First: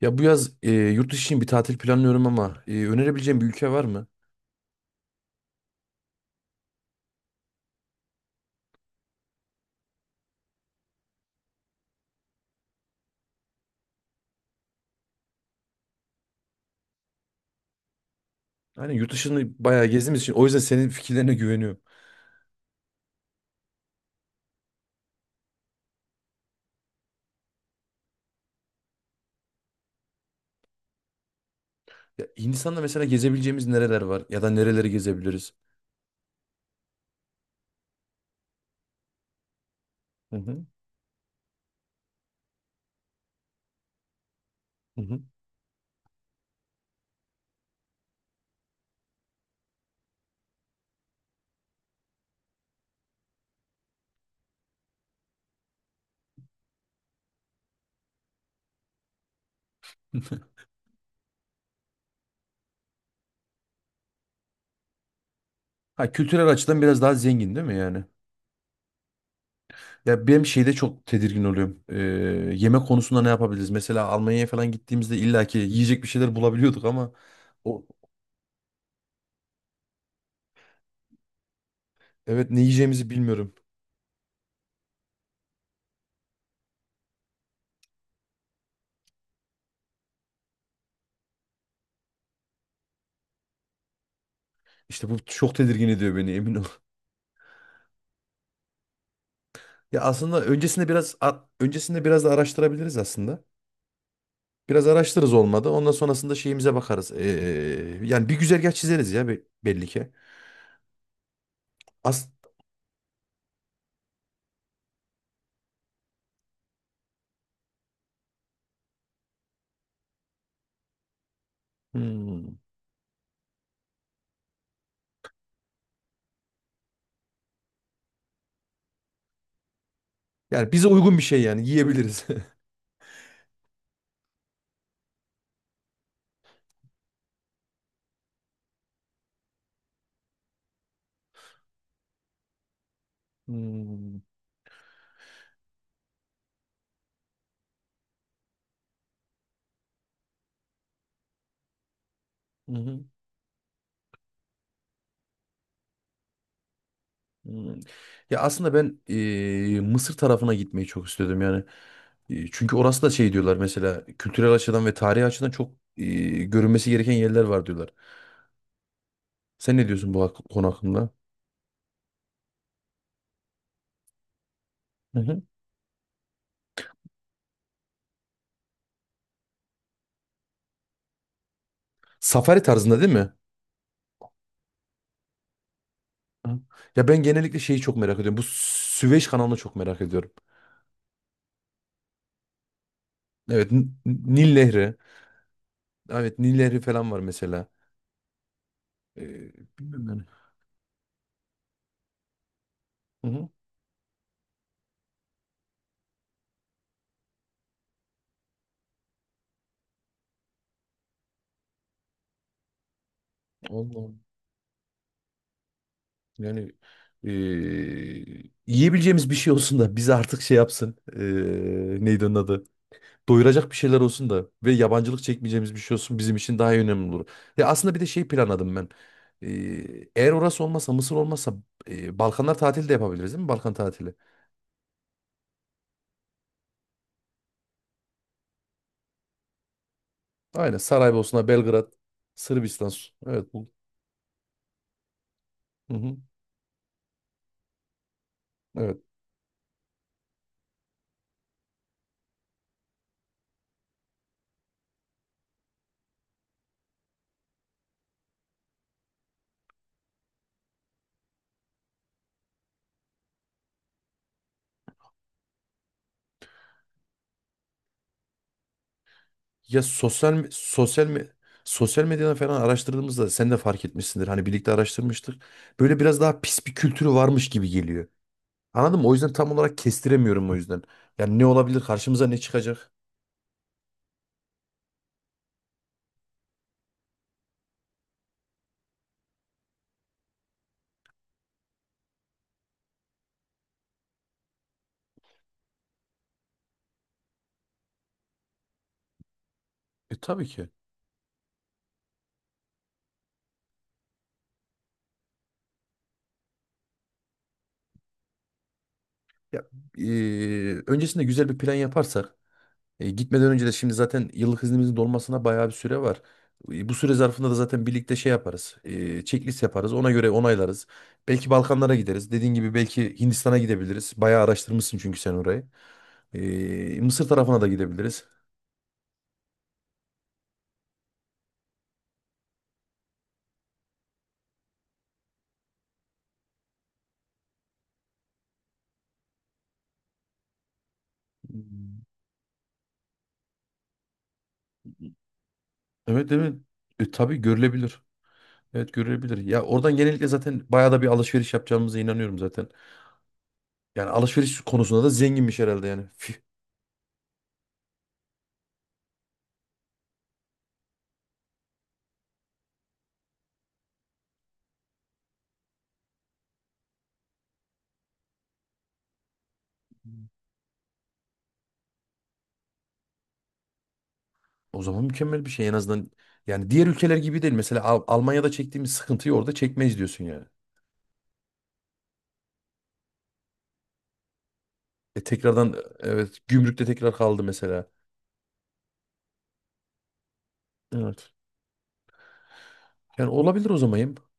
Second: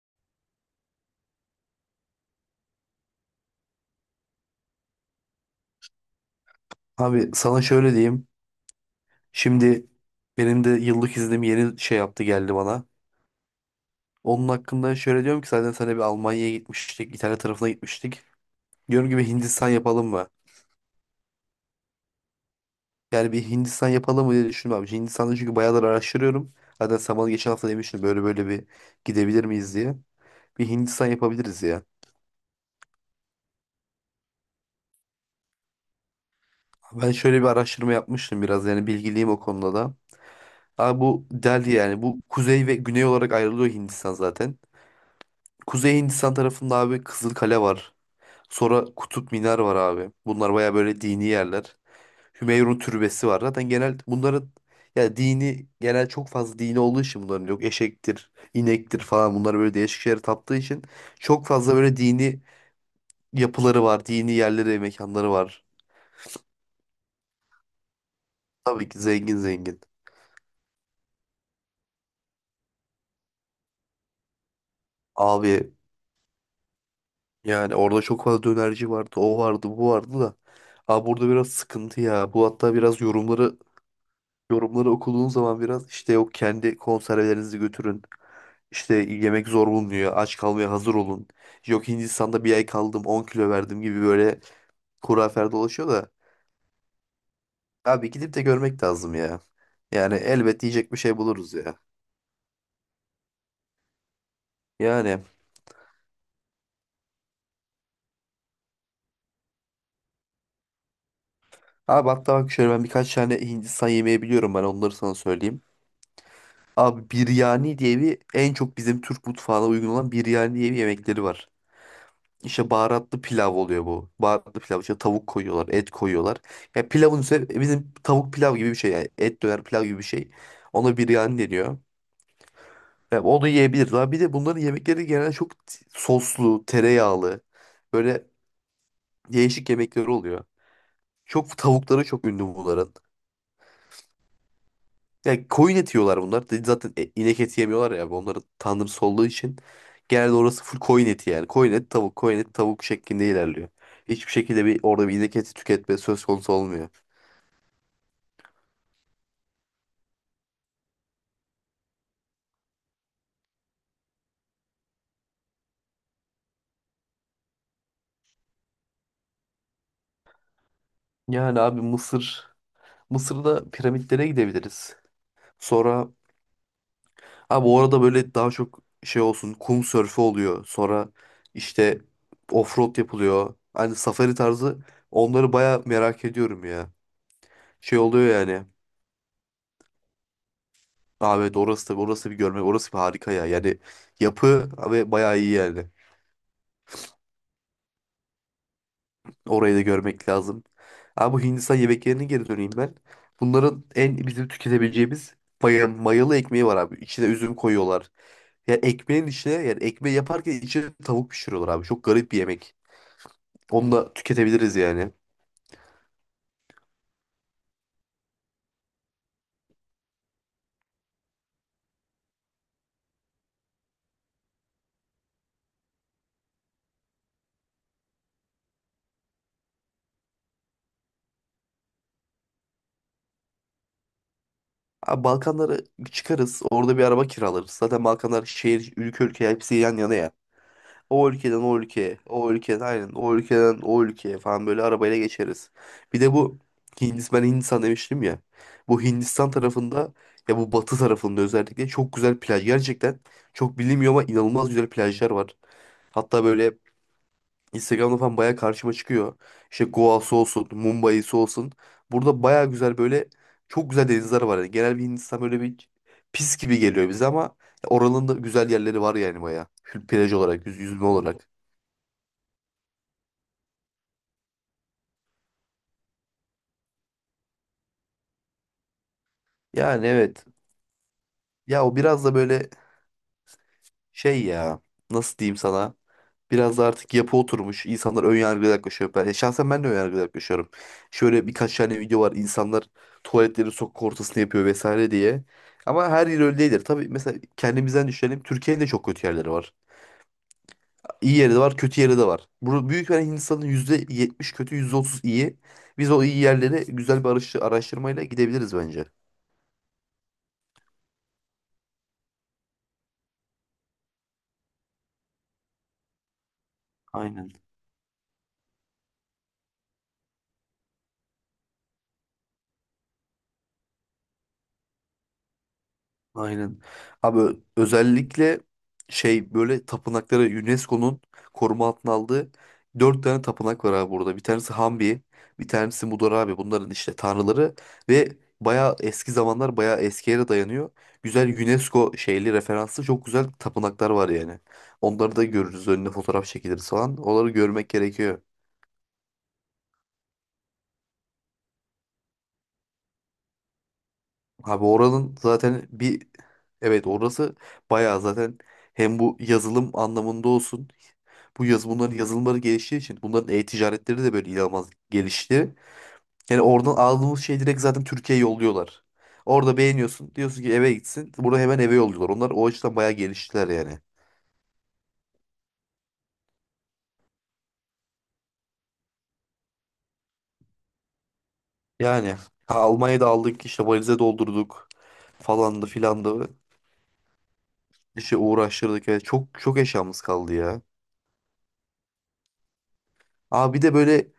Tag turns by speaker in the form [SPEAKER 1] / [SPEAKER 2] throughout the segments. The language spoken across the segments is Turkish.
[SPEAKER 1] Ya bu yaz yurt dışı için bir tatil planlıyorum ama önerebileceğim bir ülke var mı?
[SPEAKER 2] Abi sana şöyle diyeyim. Şimdi benim de yıllık iznim yeni şey yaptı geldi bana. Onun hakkında şöyle diyorum ki zaten sana bir Almanya'ya gitmiştik. İtalya tarafına gitmiştik.
[SPEAKER 1] Aynen,
[SPEAKER 2] Diyorum
[SPEAKER 1] yurt
[SPEAKER 2] gibi
[SPEAKER 1] dışını
[SPEAKER 2] Hindistan
[SPEAKER 1] bayağı
[SPEAKER 2] yapalım
[SPEAKER 1] gezdiğimiz
[SPEAKER 2] mı?
[SPEAKER 1] için o yüzden senin fikirlerine güveniyorum.
[SPEAKER 2] Yani bir Hindistan yapalım mı diye düşündüm abi. Hindistan'da çünkü bayağıdır araştırıyorum. Zaten sen bana geçen hafta demiştin böyle böyle bir gidebilir miyiz diye. Bir Hindistan yapabiliriz ya.
[SPEAKER 1] Ya Hindistan'da mesela gezebileceğimiz nereler var ya da nereleri gezebiliriz?
[SPEAKER 2] Ben şöyle bir araştırma yapmıştım biraz yani bilgiliyim o konuda da.
[SPEAKER 1] Hı hı.
[SPEAKER 2] Abi bu Delhi yani bu kuzey ve güney olarak ayrılıyor Hindistan zaten.
[SPEAKER 1] Hı hı.
[SPEAKER 2] Kuzey Hindistan tarafında abi Kızılkale var. Sonra Kutup Minar var abi. Bunlar baya böyle dini yerler. Hümeyrun Türbesi var. Zaten genel bunların ya dini genel çok fazla dini olduğu için bunların yok eşektir, inektir falan bunlar böyle değişik şeylere taptığı için çok fazla böyle dini yapıları var, dini yerleri, mekanları var.
[SPEAKER 1] Ha, kültürel açıdan biraz daha zengin değil mi yani?
[SPEAKER 2] Tabii ki zengin zengin.
[SPEAKER 1] Ya benim şeyde çok tedirgin oluyorum. Yemek konusunda ne yapabiliriz? Mesela Almanya'ya falan gittiğimizde illaki
[SPEAKER 2] Abi
[SPEAKER 1] yiyecek bir şeyler bulabiliyorduk ama
[SPEAKER 2] yani
[SPEAKER 1] o
[SPEAKER 2] orada çok fazla dönerci vardı, o vardı, bu vardı da. Abi burada biraz sıkıntı ya. Bu
[SPEAKER 1] evet, ne
[SPEAKER 2] hatta biraz
[SPEAKER 1] yiyeceğimizi bilmiyorum.
[SPEAKER 2] yorumları okuduğun zaman biraz işte yok kendi konservelerinizi götürün. İşte yemek zor bulunuyor. Aç kalmaya hazır olun. Yok Hindistan'da bir ay kaldım 10 kilo verdim gibi böyle
[SPEAKER 1] İşte bu
[SPEAKER 2] hurafeler
[SPEAKER 1] çok tedirgin
[SPEAKER 2] dolaşıyor da.
[SPEAKER 1] ediyor beni, emin.
[SPEAKER 2] Abi gidip de görmek lazım ya.
[SPEAKER 1] Ya
[SPEAKER 2] Yani
[SPEAKER 1] aslında
[SPEAKER 2] elbet
[SPEAKER 1] öncesinde
[SPEAKER 2] yiyecek bir
[SPEAKER 1] biraz
[SPEAKER 2] şey buluruz ya.
[SPEAKER 1] öncesinde biraz da araştırabiliriz aslında. Biraz
[SPEAKER 2] Yani
[SPEAKER 1] araştırırız olmadı. Ondan sonrasında şeyimize bakarız. Yani bir güzergah çizeriz ya belli ki.
[SPEAKER 2] abi
[SPEAKER 1] As.
[SPEAKER 2] hatta bak şöyle ben birkaç tane Hindistan yemeği biliyorum ben onları sana söyleyeyim. Abi biryani diye bir en çok bizim Türk mutfağına uygun olan biryani diye bir yemekleri var.
[SPEAKER 1] Hmm.
[SPEAKER 2] İşte baharatlı pilav oluyor bu. Baharatlı pilav işte tavuk koyuyorlar, et koyuyorlar. Ya pilavın üzerine bizim tavuk pilav gibi bir şey yani. Et döner pilav gibi bir şey.
[SPEAKER 1] Yani bize
[SPEAKER 2] Ona
[SPEAKER 1] uygun bir
[SPEAKER 2] biryani
[SPEAKER 1] şey, yani
[SPEAKER 2] deniyor.
[SPEAKER 1] yiyebiliriz.
[SPEAKER 2] Ya onu yiyebilirler. Bir de bunların yemekleri genelde çok soslu, tereyağlı. Böyle değişik yemekleri oluyor. Çok tavukları çok ünlü bunların.
[SPEAKER 1] Hmm.
[SPEAKER 2] Yani koyun eti yiyorlar bunlar. Dedi. Zaten inek eti yemiyorlar ya. Onların tanrısı olduğu için. Genelde orası full koyun eti yani. Koyun et tavuk, koyun et
[SPEAKER 1] Hı
[SPEAKER 2] tavuk
[SPEAKER 1] hı.
[SPEAKER 2] şeklinde ilerliyor. Hiçbir şekilde bir orada bir inek eti tüketme söz konusu olmuyor.
[SPEAKER 1] Hmm. Ya aslında ben Mısır tarafına gitmeyi çok istiyordum yani. Çünkü orası da şey diyorlar mesela, kültürel açıdan ve tarihi açıdan çok görünmesi gereken yerler var diyorlar. Sen ne diyorsun bu konu hakkında?
[SPEAKER 2] Yani abi Mısır. Mısır'da piramitlere gidebiliriz.
[SPEAKER 1] Hı hı.
[SPEAKER 2] Sonra abi orada böyle daha çok şey olsun kum sörfü oluyor. Sonra işte
[SPEAKER 1] Safari
[SPEAKER 2] offroad
[SPEAKER 1] tarzında değil mi?
[SPEAKER 2] yapılıyor. Hani safari tarzı onları baya merak
[SPEAKER 1] Hı.
[SPEAKER 2] ediyorum ya.
[SPEAKER 1] Ya ben genellikle şeyi çok
[SPEAKER 2] Şey
[SPEAKER 1] merak
[SPEAKER 2] oluyor
[SPEAKER 1] ediyorum. Bu
[SPEAKER 2] yani.
[SPEAKER 1] Süveyş kanalını çok merak ediyorum.
[SPEAKER 2] Abi evet, orası da orası bir görmek orası bir harika ya.
[SPEAKER 1] Evet,
[SPEAKER 2] Yani
[SPEAKER 1] Nil
[SPEAKER 2] yapı
[SPEAKER 1] Nehri.
[SPEAKER 2] ve bayağı iyi yani.
[SPEAKER 1] Evet, Nil Nehri falan var mesela. Ee,
[SPEAKER 2] Orayı da
[SPEAKER 1] bilmiyorum yani.
[SPEAKER 2] görmek lazım. Abi bu Hindistan yemeklerine geri döneyim ben.
[SPEAKER 1] Hı hı.
[SPEAKER 2] Bunların en bizim tüketebileceğimiz mayalı ekmeği var abi. İçine üzüm koyuyorlar. Ya ekmeğin içine yani ekmeği yaparken içine tavuk pişiriyorlar abi. Çok garip bir yemek. Onu da
[SPEAKER 1] Allah'ım.
[SPEAKER 2] tüketebiliriz yani.
[SPEAKER 1] Yani ee, yiyebileceğimiz bir şey olsun da bizi artık şey yapsın. Neydi onun adı? Doyuracak bir şeyler olsun da ve yabancılık çekmeyeceğimiz bir şey olsun bizim için daha önemli olur. Ya aslında bir de şey planladım ben. Eğer orası olmasa, Mısır olmasa Balkanlar tatili de yapabiliriz değil mi? Balkan tatili.
[SPEAKER 2] Abi Balkanlara çıkarız. Orada bir araba kiralarız. Zaten Balkanlar şehir, ülke ülke hepsi yan yana ya.
[SPEAKER 1] Aynen,
[SPEAKER 2] O
[SPEAKER 1] Saraybosna,
[SPEAKER 2] ülkeden o
[SPEAKER 1] Belgrad,
[SPEAKER 2] ülkeye, o ülkeden
[SPEAKER 1] Sırbistan.
[SPEAKER 2] aynen, o
[SPEAKER 1] Evet, bu.
[SPEAKER 2] ülkeden o ülkeye falan böyle arabayla geçeriz.
[SPEAKER 1] Hı hı.
[SPEAKER 2] Bir de bu Hindistan, ben Hindistan demiştim ya. Bu
[SPEAKER 1] Evet.
[SPEAKER 2] Hindistan tarafında ya bu batı tarafında özellikle çok güzel plaj. Gerçekten çok bilinmiyor ama inanılmaz güzel plajlar var. Hatta böyle Instagram'da falan baya karşıma çıkıyor. İşte Goa'sı olsun, Mumbai'si olsun. Burada baya güzel böyle çok güzel denizler var. Yani genel bir Hindistan böyle bir pis gibi geliyor bize ama oranın da güzel yerleri var yani baya.
[SPEAKER 1] Ya
[SPEAKER 2] Plaj olarak, yüzme olarak.
[SPEAKER 1] sosyal medyadan falan araştırdığımızda sen de fark etmişsindir. Hani birlikte araştırmıştık. Böyle biraz daha pis bir kültürü varmış gibi geliyor. Anladın mı? O yüzden tam olarak
[SPEAKER 2] Yani evet.
[SPEAKER 1] kestiremiyorum o yüzden. Yani ne olabilir?
[SPEAKER 2] Ya o biraz
[SPEAKER 1] Karşımıza
[SPEAKER 2] da
[SPEAKER 1] ne
[SPEAKER 2] böyle
[SPEAKER 1] çıkacak?
[SPEAKER 2] şey ya. Nasıl diyeyim sana? Biraz da artık yapı oturmuş. İnsanlar ön yargılı yaklaşıyor. Ben, şahsen ben de ön yargılı yaklaşıyorum. Şöyle birkaç tane video var. İnsanlar tuvaletleri sokak ortasında yapıyor vesaire diye. Ama her yer öyle değildir. Tabii mesela kendimizden düşünelim. Türkiye'nin de çok kötü yerleri var.
[SPEAKER 1] E tabii ki.
[SPEAKER 2] İyi yeri de var, kötü yeri de var. Burada büyük bir Hindistan'ın %70 kötü, %30 iyi. Biz o iyi yerlere güzel bir araştırmayla gidebiliriz bence.
[SPEAKER 1] Ya, e, öncesinde güzel bir plan yaparsak. E, gitmeden önce de şimdi zaten yıllık iznimizin dolmasına bayağı bir süre var. E, bu süre zarfında
[SPEAKER 2] Aynen.
[SPEAKER 1] da zaten birlikte şey yaparız. E, checklist yaparız. Ona göre onaylarız. Belki Balkanlara gideriz. Dediğin gibi belki Hindistan'a gidebiliriz. Bayağı araştırmışsın çünkü sen orayı.
[SPEAKER 2] Aynen.
[SPEAKER 1] E, Mısır
[SPEAKER 2] Abi
[SPEAKER 1] tarafına da gidebiliriz.
[SPEAKER 2] özellikle şey böyle tapınakları UNESCO'nun koruma altına aldığı dört tane tapınak var abi burada. Bir tanesi Hambi, bir tanesi Mudar abi. Bunların işte tanrıları ve bayağı eski zamanlar bayağı eski yere dayanıyor. Güzel UNESCO şeyli referanslı çok güzel tapınaklar var yani. Onları da görürüz. Önüne
[SPEAKER 1] Evet,
[SPEAKER 2] fotoğraf
[SPEAKER 1] evet.
[SPEAKER 2] çekiliriz
[SPEAKER 1] E,
[SPEAKER 2] falan.
[SPEAKER 1] tabii
[SPEAKER 2] Onları görmek
[SPEAKER 1] görülebilir.
[SPEAKER 2] gerekiyor.
[SPEAKER 1] Evet, görülebilir. Ya oradan genellikle zaten bayağı da bir alışveriş yapacağımıza inanıyorum zaten. Yani alışveriş
[SPEAKER 2] Abi
[SPEAKER 1] konusunda da
[SPEAKER 2] oranın
[SPEAKER 1] zenginmiş herhalde
[SPEAKER 2] zaten
[SPEAKER 1] yani.
[SPEAKER 2] bir evet orası bayağı zaten hem bu yazılım anlamında olsun bu yaz bunların yazılımları geliştiği için bunların e-ticaretleri de böyle inanılmaz gelişti. Yani oradan aldığımız şey direkt zaten Türkiye'ye yolluyorlar. Orada beğeniyorsun diyorsun ki eve gitsin. Bunu hemen eve yolluyorlar. Onlar o açıdan bayağı geliştiler yani.
[SPEAKER 1] O zaman mükemmel bir şey en azından. Yani diğer ülkeler gibi değil. Mesela Almanya'da çektiğimiz sıkıntıyı orada çekmeyiz diyorsun yani.
[SPEAKER 2] Yani ha, Almanya'da aldık işte valize doldurduk
[SPEAKER 1] E tekrardan
[SPEAKER 2] falandı
[SPEAKER 1] evet,
[SPEAKER 2] filandı
[SPEAKER 1] gümrükte tekrar kaldı mesela.
[SPEAKER 2] işte uğraştırdık. Yani çok çok eşyamız kaldı ya.
[SPEAKER 1] Evet. Yani olabilir o
[SPEAKER 2] Abi bir de
[SPEAKER 1] zaman.
[SPEAKER 2] böyle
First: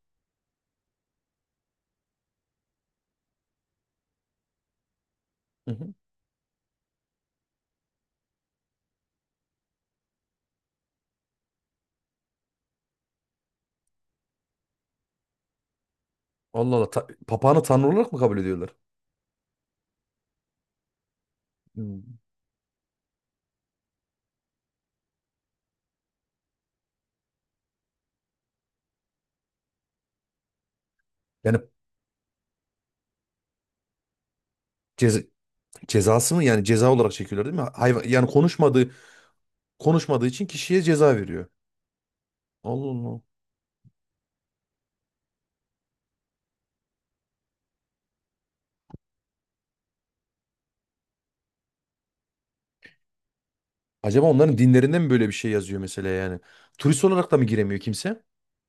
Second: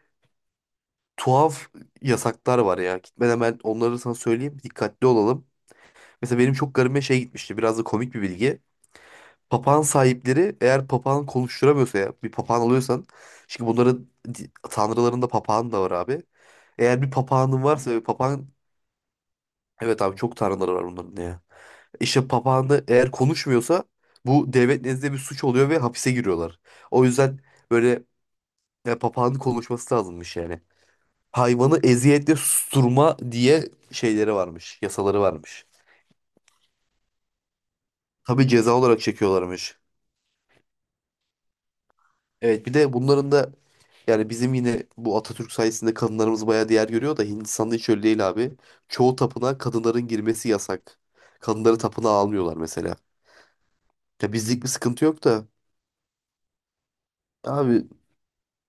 [SPEAKER 2] tuhaf yasaklar var ya. Gitmeden ben onları sana söyleyeyim. Dikkatli olalım.
[SPEAKER 1] Hı hı.
[SPEAKER 2] Mesela benim çok garibime şey gitmişti. Biraz da komik bir bilgi. Papağan sahipleri eğer papağan konuşturamıyorsa ya bir papağan alıyorsan çünkü bunların tanrılarında papağan da var abi.
[SPEAKER 1] Allah Allah.
[SPEAKER 2] Eğer bir
[SPEAKER 1] Papağanı
[SPEAKER 2] papağanın
[SPEAKER 1] tanrı
[SPEAKER 2] varsa ve
[SPEAKER 1] olarak mı kabul
[SPEAKER 2] papağan
[SPEAKER 1] ediyorlar?
[SPEAKER 2] evet abi çok tanrıları var bunların ya.
[SPEAKER 1] Hmm.
[SPEAKER 2] İşte papağanı eğer konuşmuyorsa bu devlet nezdinde bir suç oluyor ve hapise giriyorlar. O yüzden böyle ya, papağanın konuşması lazımmış yani.
[SPEAKER 1] Yani
[SPEAKER 2] Hayvanı eziyetle susturma diye şeyleri varmış,
[SPEAKER 1] ceza,
[SPEAKER 2] yasaları varmış.
[SPEAKER 1] cezası mı? Yani ceza olarak çekiyorlar değil mi? Hayvan yani
[SPEAKER 2] Tabii ceza olarak çekiyorlarmış.
[SPEAKER 1] konuşmadığı için kişiye ceza veriyor.
[SPEAKER 2] Evet, bir
[SPEAKER 1] Allah
[SPEAKER 2] de
[SPEAKER 1] Allah.
[SPEAKER 2] bunların da yani bizim yine bu Atatürk sayesinde kadınlarımız bayağı değer görüyor da Hindistan'da hiç öyle değil abi. Çoğu tapınağa kadınların girmesi yasak. Kadınları tapınağa almıyorlar mesela.
[SPEAKER 1] Acaba
[SPEAKER 2] Ya
[SPEAKER 1] onların
[SPEAKER 2] bizlik bir
[SPEAKER 1] dinlerinde
[SPEAKER 2] sıkıntı
[SPEAKER 1] mi
[SPEAKER 2] yok
[SPEAKER 1] böyle bir
[SPEAKER 2] da
[SPEAKER 1] şey yazıyor mesela yani? Turist olarak da mı giremiyor
[SPEAKER 2] abi
[SPEAKER 1] kimse?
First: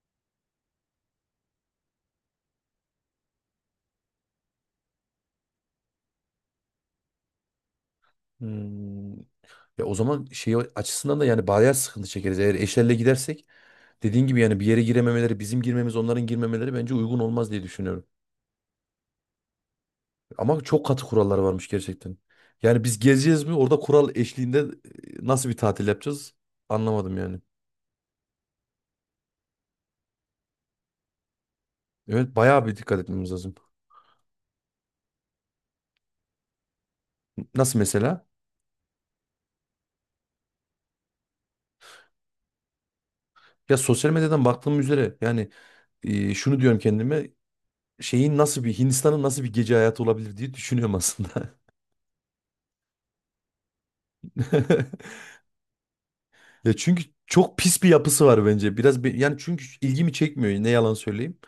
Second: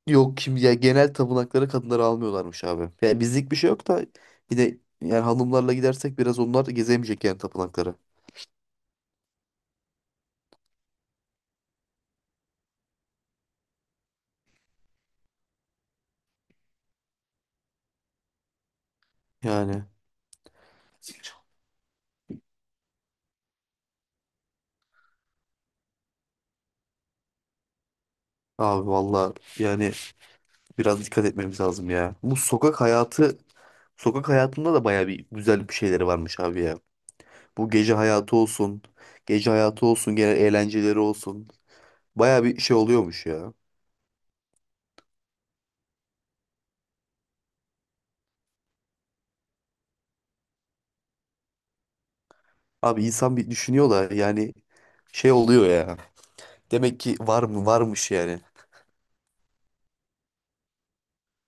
[SPEAKER 2] yok kim ya genel tapınaklara kadınları almıyorlarmış abi. Yani bizlik bir şey yok da yine yani hanımlarla gidersek biraz onlar da gezemeyecek yani tapınakları.
[SPEAKER 1] Hmm. Ya o zaman şey açısından da yani bayağı sıkıntı çekeriz. Eğer eşlerle gidersek dediğin gibi yani bir yere girememeleri, bizim girmemiz, onların girmemeleri bence uygun olmaz diye düşünüyorum.
[SPEAKER 2] Yani.
[SPEAKER 1] Ama çok katı kurallar varmış gerçekten. Yani biz gezeceğiz mi? Orada kural eşliğinde nasıl bir tatil yapacağız? Anlamadım yani.
[SPEAKER 2] Abi valla yani biraz dikkat etmemiz lazım ya.
[SPEAKER 1] Evet,
[SPEAKER 2] Bu
[SPEAKER 1] bayağı bir
[SPEAKER 2] sokak
[SPEAKER 1] dikkat etmemiz
[SPEAKER 2] hayatı,
[SPEAKER 1] lazım.
[SPEAKER 2] sokak hayatında da baya bir güzel bir şeyleri varmış abi ya. Bu
[SPEAKER 1] Nasıl
[SPEAKER 2] gece
[SPEAKER 1] mesela?
[SPEAKER 2] hayatı olsun, gece hayatı olsun, genel eğlenceleri olsun. Baya bir şey oluyormuş ya.
[SPEAKER 1] Ya sosyal medyadan baktığım üzere yani şunu diyorum kendime, şeyin nasıl bir Hindistan'ın nasıl bir gece hayatı olabilir diye düşünüyorum aslında.
[SPEAKER 2] Abi insan bir düşünüyor da yani şey oluyor ya.
[SPEAKER 1] Ya
[SPEAKER 2] Demek
[SPEAKER 1] çünkü
[SPEAKER 2] ki var
[SPEAKER 1] çok
[SPEAKER 2] mı
[SPEAKER 1] pis bir
[SPEAKER 2] varmış
[SPEAKER 1] yapısı
[SPEAKER 2] yani.
[SPEAKER 1] var bence. Biraz bir, yani çünkü ilgimi çekmiyor. Ne yalan söyleyeyim.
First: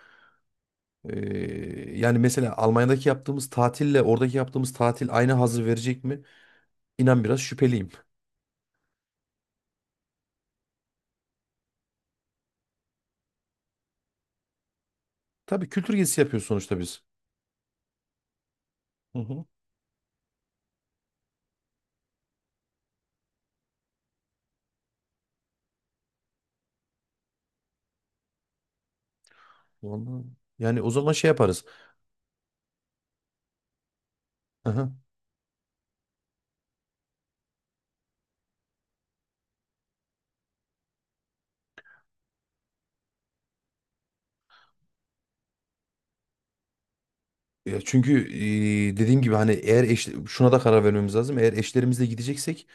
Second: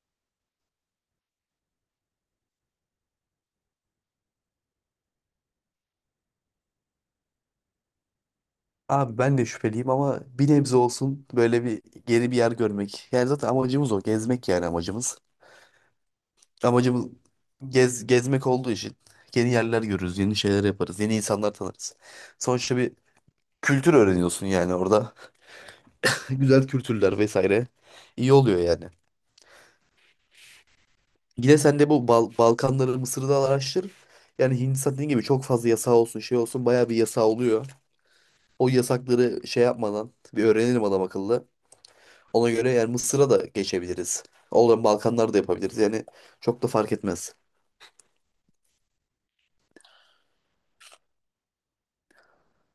[SPEAKER 1] Yani mesela Almanya'daki yaptığımız tatille oradaki yaptığımız tatil aynı hazzı verecek mi? İnan biraz şüpheliyim.
[SPEAKER 2] Abi ben de şüpheliyim ama bir nebze olsun böyle bir geri bir yer görmek. Yani zaten amacımız o. Gezmek yani amacımız.
[SPEAKER 1] Tabii, kültür gezisi yapıyoruz sonuçta biz.
[SPEAKER 2] Amacımız gezmek olduğu için
[SPEAKER 1] Hı hı.
[SPEAKER 2] yeni yerler görürüz, yeni şeyler yaparız, yeni insanlar tanırız. Sonuçta bir kültür öğreniyorsun yani orada. Güzel kültürler vesaire. İyi oluyor yani.
[SPEAKER 1] Vallahi. Yani o zaman şey
[SPEAKER 2] Yine
[SPEAKER 1] yaparız.
[SPEAKER 2] sen de bu Balkanları, Mısır'ı da araştır. Yani
[SPEAKER 1] Aha.
[SPEAKER 2] Hindistan dediğin gibi çok fazla yasağı olsun, şey olsun bayağı bir yasağı oluyor. O yasakları şey yapmadan bir öğrenelim adam akıllı. Ona göre yani Mısır'a da geçebiliriz. Olan Balkanlar da yapabiliriz. Yani çok da fark etmez.
[SPEAKER 1] Ya çünkü dediğim gibi hani eğer şuna da karar vermemiz lazım. Eğer eşlerimizle gideceksek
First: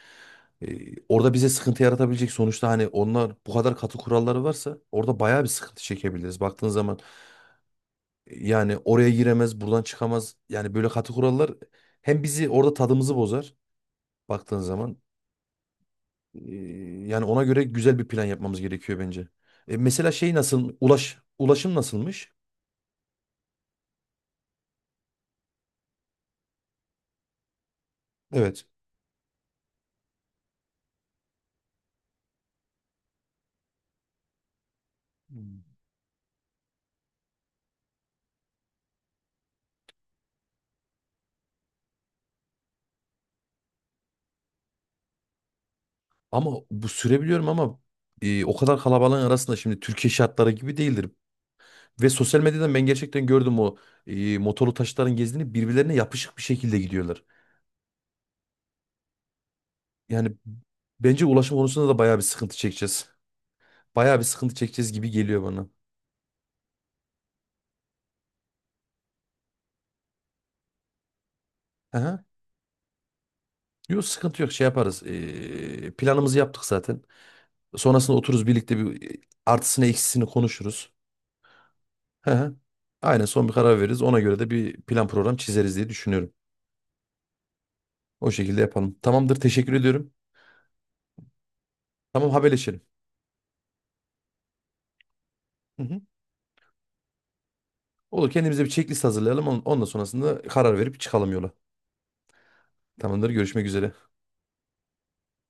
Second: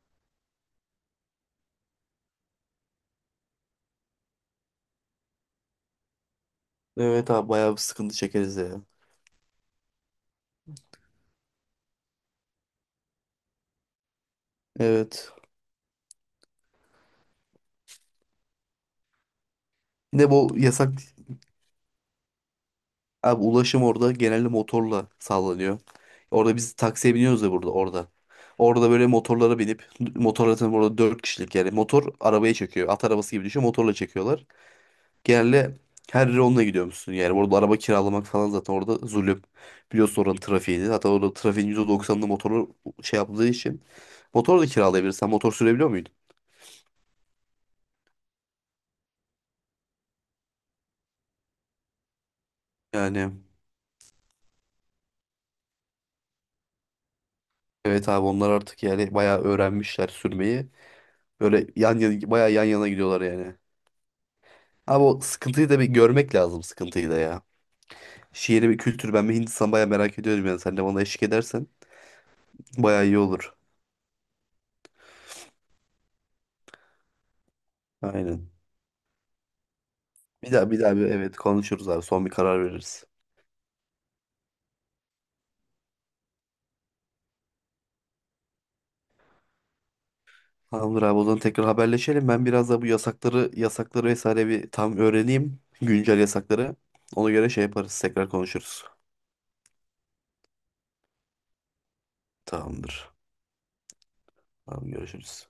[SPEAKER 1] e, orada bize sıkıntı yaratabilecek sonuçta, hani onlar bu kadar katı kuralları varsa orada bayağı bir sıkıntı çekebiliriz baktığın zaman.
[SPEAKER 2] Evet abi bayağı bir sıkıntı çekeriz
[SPEAKER 1] Yani
[SPEAKER 2] ya.
[SPEAKER 1] oraya giremez, buradan çıkamaz. Yani böyle katı kurallar hem bizi orada tadımızı bozar baktığın zaman.
[SPEAKER 2] Evet.
[SPEAKER 1] Ee, Yani ona göre güzel bir plan yapmamız gerekiyor bence. E, mesela
[SPEAKER 2] Bir de
[SPEAKER 1] şey
[SPEAKER 2] bu
[SPEAKER 1] nasıl,
[SPEAKER 2] yasak
[SPEAKER 1] ulaşım nasılmış?
[SPEAKER 2] abi ulaşım orada genelde motorla sağlanıyor. Orada biz taksiye biniyoruz ya burada orada.
[SPEAKER 1] Evet.
[SPEAKER 2] Orada böyle motorlara binip motorla tabii orada 4 kişilik yani motor arabaya çekiyor. At arabası gibi düşüyor motorla çekiyorlar.
[SPEAKER 1] Hmm.
[SPEAKER 2] Genelde her yere onunla gidiyormuşsun yani. Orada araba kiralamak falan zaten orada zulüm. Biliyorsun oranın trafiğini. Hatta orada trafiğin %90'ını motorla şey yaptığı için. Motor da kiralayabilirsen motor sürebiliyor muydun?
[SPEAKER 1] Ama bu sürebiliyorum ama o kadar kalabalığın arasında şimdi Türkiye şartları gibi değildir. Ve sosyal medyadan ben gerçekten
[SPEAKER 2] Yani
[SPEAKER 1] gördüm o motorlu taşıtların gezdiğini birbirlerine yapışık bir şekilde gidiyorlar.
[SPEAKER 2] evet abi onlar artık yani bayağı öğrenmişler
[SPEAKER 1] Yani
[SPEAKER 2] sürmeyi.
[SPEAKER 1] bence ulaşım
[SPEAKER 2] Böyle
[SPEAKER 1] konusunda da
[SPEAKER 2] yan
[SPEAKER 1] bayağı bir
[SPEAKER 2] yana, bayağı
[SPEAKER 1] sıkıntı
[SPEAKER 2] yan yana
[SPEAKER 1] çekeceğiz.
[SPEAKER 2] gidiyorlar yani.
[SPEAKER 1] Bayağı bir sıkıntı çekeceğiz
[SPEAKER 2] Abi
[SPEAKER 1] gibi
[SPEAKER 2] o
[SPEAKER 1] geliyor bana.
[SPEAKER 2] sıkıntıyı da bir görmek lazım sıkıntıyı da ya. Şiiri bir kültür ben bir Hindistan bayağı merak ediyorum yani sen de bana eşlik edersen
[SPEAKER 1] Aha.
[SPEAKER 2] bayağı iyi olur.
[SPEAKER 1] Yok sıkıntı yok, şey yaparız. Planımızı yaptık zaten. Sonrasında otururuz
[SPEAKER 2] Aynen.
[SPEAKER 1] birlikte bir artısını eksisini
[SPEAKER 2] Bir daha bir
[SPEAKER 1] konuşuruz.
[SPEAKER 2] daha bir evet konuşuruz abi son
[SPEAKER 1] Hı
[SPEAKER 2] bir
[SPEAKER 1] hı.
[SPEAKER 2] karar veririz.
[SPEAKER 1] Aynen, son bir karar veririz. Ona göre de bir plan program çizeriz diye düşünüyorum. O şekilde yapalım. Tamamdır, teşekkür ediyorum.
[SPEAKER 2] Tamamdır abi o zaman tekrar haberleşelim.
[SPEAKER 1] Tamam,
[SPEAKER 2] Ben biraz
[SPEAKER 1] haberleşelim.
[SPEAKER 2] da bu yasakları vesaire bir tam öğreneyim.
[SPEAKER 1] Hı hı.
[SPEAKER 2] Güncel yasakları. Ona göre şey yaparız tekrar
[SPEAKER 1] Olur, kendimize bir
[SPEAKER 2] konuşuruz.
[SPEAKER 1] checklist hazırlayalım. Ondan sonrasında karar verip çıkalım yola.
[SPEAKER 2] Tamamdır.
[SPEAKER 1] Tamamdır, görüşmek üzere.
[SPEAKER 2] Tamam görüşürüz.